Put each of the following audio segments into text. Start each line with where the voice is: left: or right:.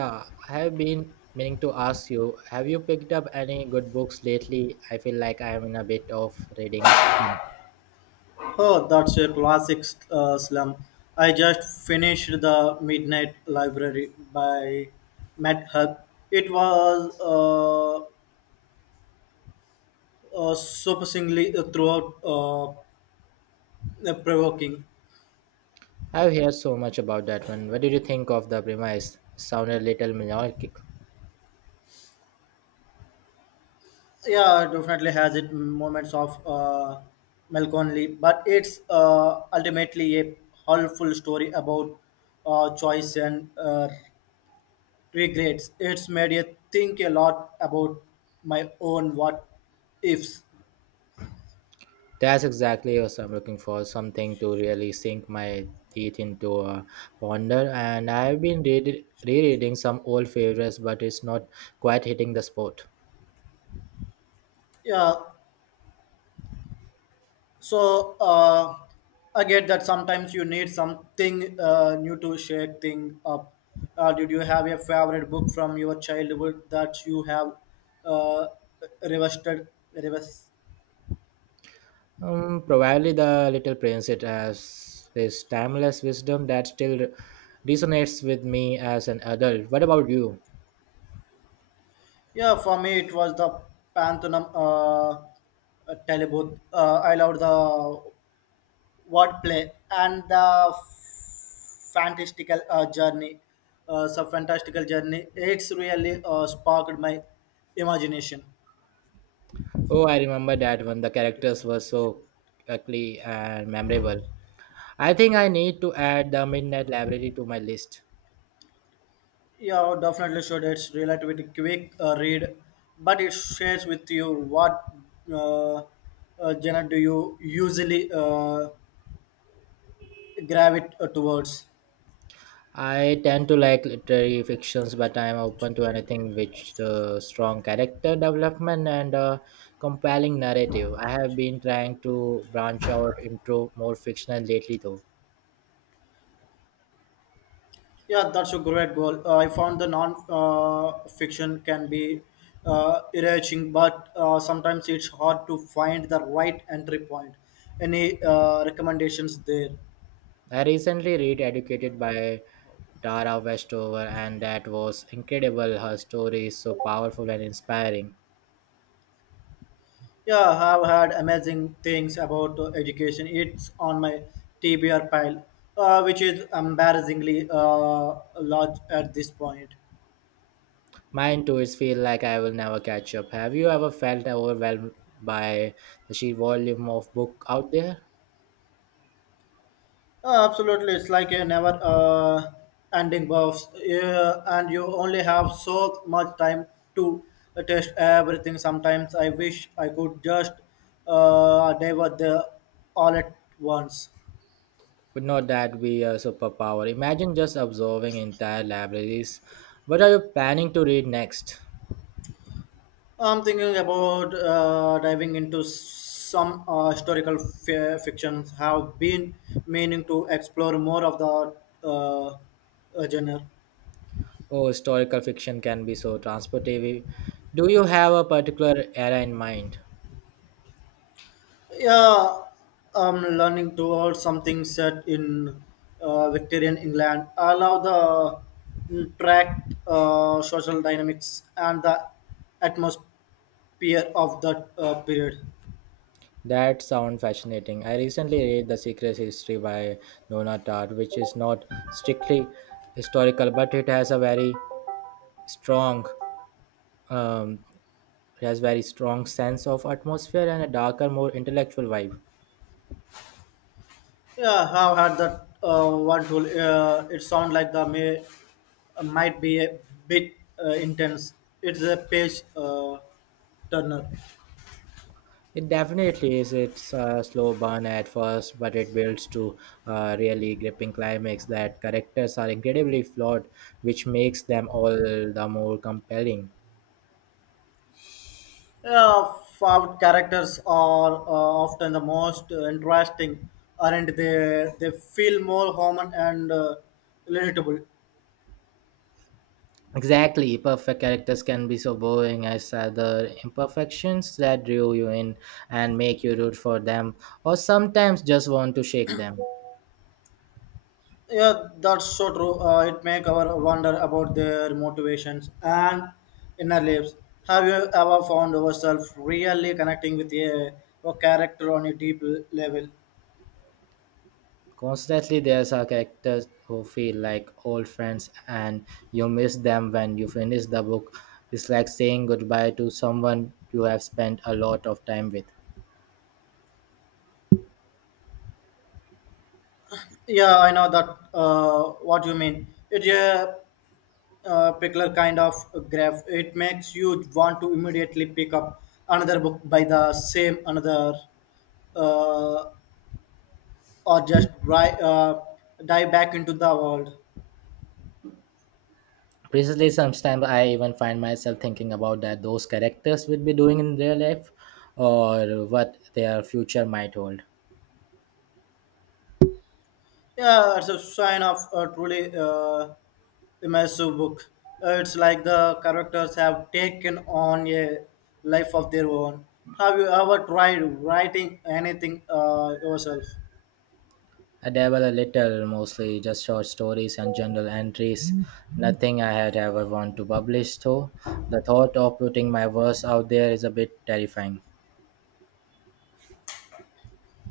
right: Yeah, I have been meaning to ask you, have you picked up any good books lately? I feel like I am in a bit of reading a slump.
left: Oh, that's a classic slum. I just finished The Midnight Library by Matt Hug. It was surprisingly throughout provoking.
right: I've heard so much about that one. What did you think of the premise? It sounded a little melodic.
left: Yeah, it definitely has its moments of melancholy, but it's ultimately a helpful story about choice and regrets. It's made you think a lot about my own what ifs.
right: That's exactly what I'm looking for, something to really sink my teeth into a ponder. And I've been rereading some old favorites, but it's not quite hitting the spot.
left: Yeah, so I get that sometimes you need something new to shake things up. Did you have a favorite book from your childhood that you have uh, revisited? Revis-
right: Probably the Little Prince. It has this timeless wisdom that still resonates with me as an adult. What about you?
left: yeah, for me it was the Pantheon I loved the wordplay and the fantastical journey. It's a fantastical journey. It's really sparked my imagination.
right: Oh, I remember that when the characters were
left: Definitely
right: so
left: should.
right: ugly and memorable. I think I need to add the Midnight Library to my list.
left: Yeah, definitely should. It's relatively quick read, but it shares with you what uh, genre do you usually gravitate towards.
right: I tend to like literary fictions, but I am
left: That's
right: open to
left: a great goal.
right: anything which the strong character development and a compelling narrative. I have been trying to branch out into more fictional lately, though.
left: Yeah, that's a great goal. I found the non fiction can be enriching, but sometimes it's hard to find the right entry point. Any recommendations there?
right: I recently read Educated by Tara Westover, and that was incredible. Her story is so powerful and inspiring.
left: Yeah, I've heard amazing things about education. It's on my TBR pile, which is embarrassingly large at this point.
right: Mine too, it feels like I will never catch up. Have you ever felt overwhelmed by the sheer volume of book out there?
left: Absolutely, it's like a never ending buffs, yeah, and you only have so much time to test everything. Sometimes I wish I could just dive at the all at once.
right: Would not that be a superpower? Imagine just absorbing entire libraries. What are you planning to read next?
left: I'm thinking about diving into some historical fictions. Have been meaning to explore more of the genre.
right: Oh, historical fiction can be so transportive. Do you have a particular era in mind?
left: Yeah, I'm learning towards something set in Victorian England. I love the social dynamics and the atmosphere of that period.
right: That sounds fascinating. I recently read The Secret History by Nona Tartt, which is not strictly historical, but it has a very strong, um, it has very strong sense of atmosphere and a darker, more intellectual vibe.
left: Yeah, I've had that one tool. It sounds like the may might be a bit intense. It's a page turner.
right: It definitely is. It's a slow burn at first, but it builds to a really gripping climax. That characters are incredibly flawed, which makes them all the more compelling.
left: Yeah, found characters are often the most interesting, aren't they? They feel more human and relatable.
right: Exactly, perfect characters can be so boring as other imperfections that drew you in and make you root for them, or sometimes just want to shake them.
left: Yeah, that's so true. It make our wonder about their motivations and inner lives. Have you ever found yourself really connecting with a character on a deep level?
right: Constantly, there's our characters who feel like old friends, and you miss them when you finish the book. It's like saying goodbye to someone you have spent a lot of time with.
left: Yeah, I know that. What you mean? It's a particular kind of graph. It makes you want to immediately pick up another book by the same another, uh, or just dive back into the world.
right: Precisely, sometimes I even find myself thinking about that those characters would be doing in their life, or what their future might hold.
left: Yeah, it's a sign of a truly immersive book. It's like the characters have taken on a life of their own. Have you ever tried writing anything yourself?
right: I dabble a little, mostly just short stories and journal entries. Nothing I had ever want to publish, though. The thought of putting my verse out there is a bit terrifying.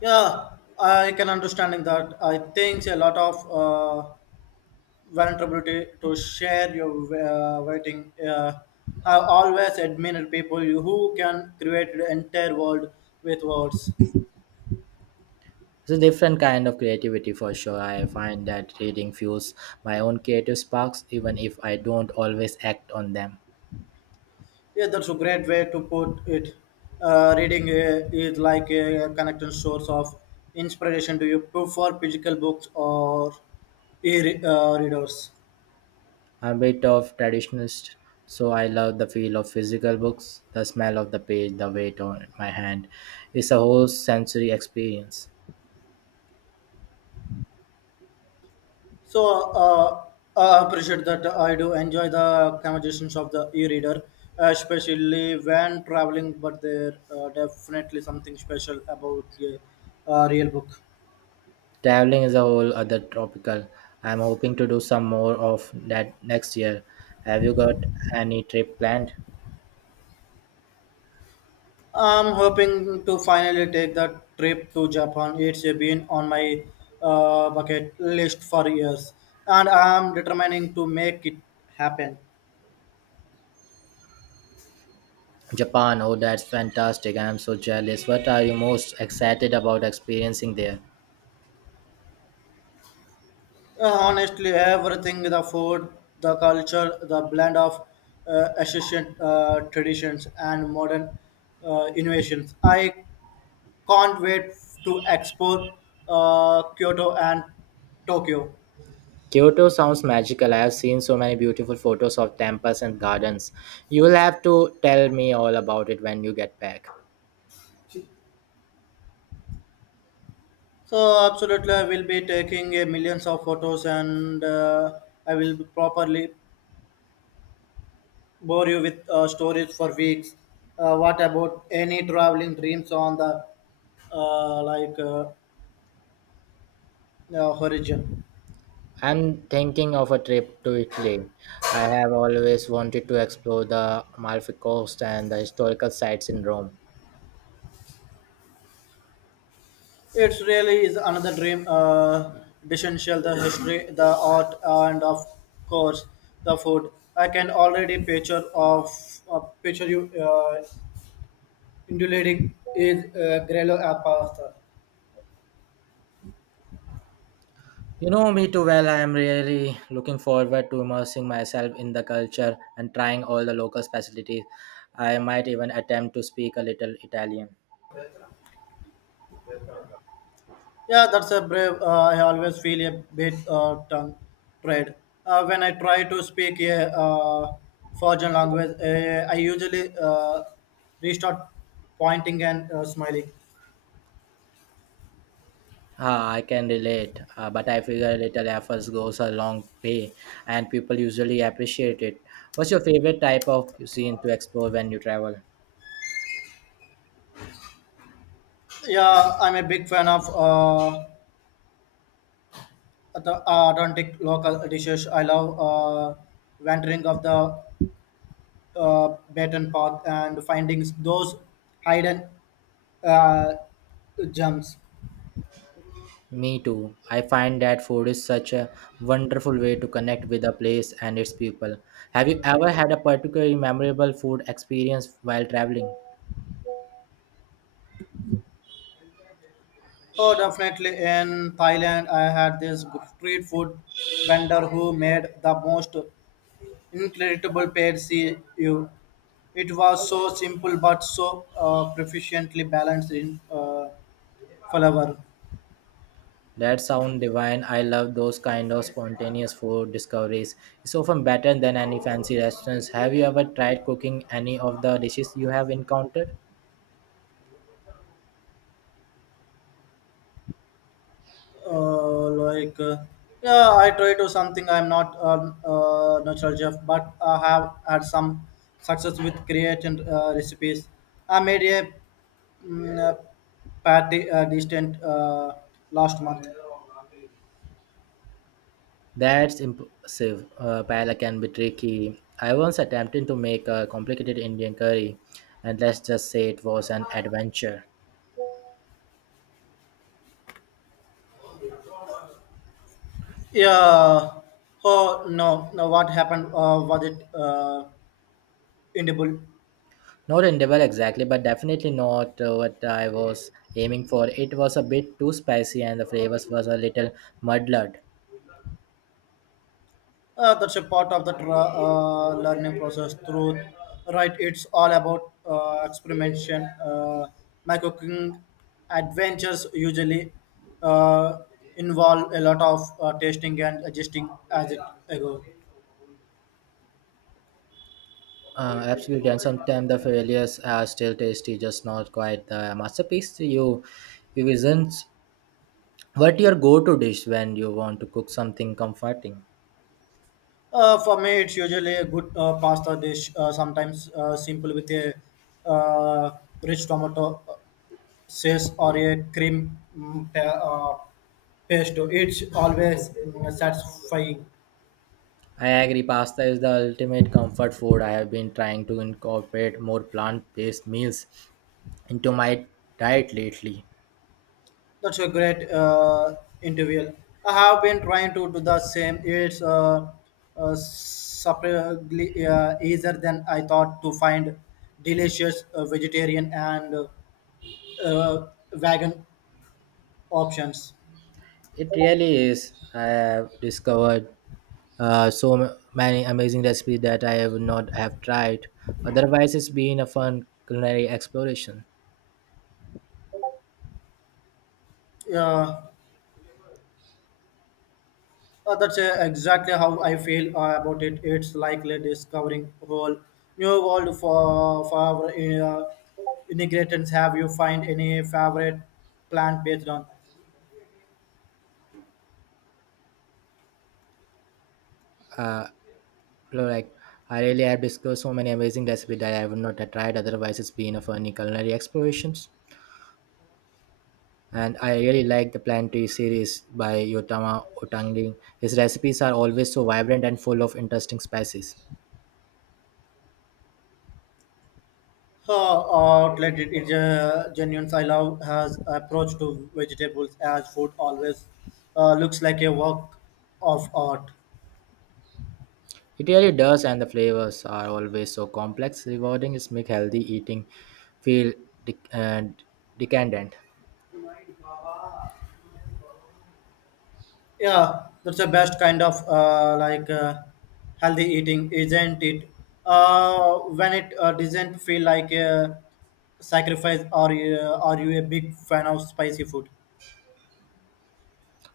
left: Yeah, I can understand in that. I think a lot of vulnerability to share your writing. I always admired people who can create the entire world with words.
right: It's a different kind of creativity for sure. I find that reading fuels my own creative sparks, even if I don't always act on them.
left: Yeah, that's a great way to put it. Reading is like a connecting source of inspiration to you prefer physical books or e-readers.
right: I'm a bit of traditionalist, so I love the feel of physical books, the smell of the page, the weight on my hand. It's a whole sensory experience.
left: So I appreciate that I do enjoy the conversations of the e-reader, especially when traveling. But there definitely something special about a real book.
right: Traveling is a whole other tropical. I'm hoping to do some more of that next year. Have you got any trip planned?
left: I'm hoping to finally take the trip to Japan. It's been on my bucket list for years, and I'm determining to make it happen.
right: Japan, oh, that's fantastic. I'm so jealous. What are you most excited about experiencing there?
left: Honestly, everything the food, the culture, the blend of ancient traditions and modern innovations. I can't wait to explore Kyoto and Tokyo.
right: Kyoto sounds magical. I have seen so many beautiful photos of temples and gardens. You will have to tell me all about it when you get back.
left: So absolutely, I will be taking millions of photos, and I will properly bore you with stories for weeks. What about any traveling dreams on the uh, like uh, horizon?
right: I'm thinking of a trip to Italy. I have always wanted to explore the Amalfi Coast and the historical sites in Rome.
left: It really is another dream. Essential the history, the art, and of course the food. I can already picture of picture you indulating is Grello pasta.
right: You know me too well. I am really looking forward to immersing myself in the culture and trying all the local specialties. I might even attempt to speak a little Italian.
left: Yeah, that's a brave. I always feel a bit tongue tied when I try to speak a foreign language. I usually restart pointing and smiling.
right: Ah, I can relate, but I figure little efforts goes a long way, and people usually appreciate it. What's your favorite type of cuisine to explore when you travel?
left: Yeah, I'm a big fan of the Atlantic local dishes. I love wandering of the beaten path and finding those hidden uh, gems.
right: Me too. I find that food is such a wonderful way to connect with a place and its people. Have you ever had a particularly memorable food experience while traveling?
left: Oh, definitely in Thailand, I had this good street food vendor who made the most incredible pad see ew. It was so simple but so proficiently balanced in flavor.
right: That sound divine. I love those kind of spontaneous food discoveries. It's often better than any fancy restaurants. Have you ever tried cooking any of the dishes you have encountered?
left: Uh, like uh, yeah, I try to something. I'm not a natural chef, but I have had some success with creating recipes. I made a patty distant last month.
right: That's impressive. Paella can be tricky. I once attempted to make a complicated Indian curry, and let's just say it was an adventure.
left: Yeah. Oh, no, no, what happened? Was it edible?
right: Not endeavor exactly, but definitely not what I was aiming for. It was a bit too spicy, and the flavors was a little muddled.
left: That's a part of the learning process through, right? It's all about experimentation. My cooking adventures usually uh, involve a lot of tasting and adjusting as it goes.
right: Absolutely, and sometimes the failures are still tasty, just not quite the masterpiece. You isn't what your go-to dish when you want to cook something comforting.
left: For me it's usually a good pasta dish, sometimes simple with a uh, rich tomato sauce or a cream pesto. It's always satisfying.
right: I agree, pasta is the ultimate comfort food. I have been trying to incorporate more plant-based meals into my diet lately.
left: That's a great interview. I have been trying to do the same. It's surprisingly easier than I thought to find delicious vegetarian and uh, vegan options.
right: It really is. I have discovered so many amazing recipes that I have not have tried. Otherwise, it's been a fun culinary exploration.
left: Uh, that's exactly how I feel about it. It's likely discovering whole new world for our, ingredients. Have you find any favorite plant based on?
right: Uh, you like I really have discovered so many amazing recipes that I would not have tried otherwise. It's been a funny culinary explorations. And I really like the Planetary series by Yotama Otangi. His recipes are always so vibrant and full of interesting spices.
left: Outlet it is genuine. I love has approach to vegetables as food always looks like a work of art.
right: It really does, and the flavors are always so complex, rewarding. It's make healthy eating feel dec- uh, decadent.
left: Yeah, that's the best kind of healthy eating, isn't it? When it doesn't feel like a sacrifice, are you a big fan of spicy food?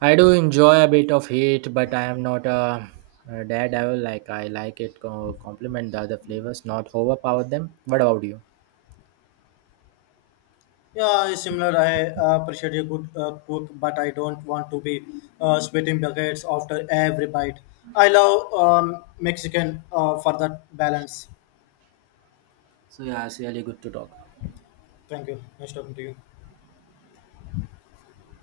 right: I do enjoy a bit of heat, but I am not a daredevil. Like I like it complement the other flavors, not overpower them. What about you?
left: Yeah, it's similar. I appreciate a good cook, but I don't want to be spitting buckets after every bite. I love Mexican for that balance.
right: So yeah, it's really good to talk.
left: Thank you. Nice talking to you.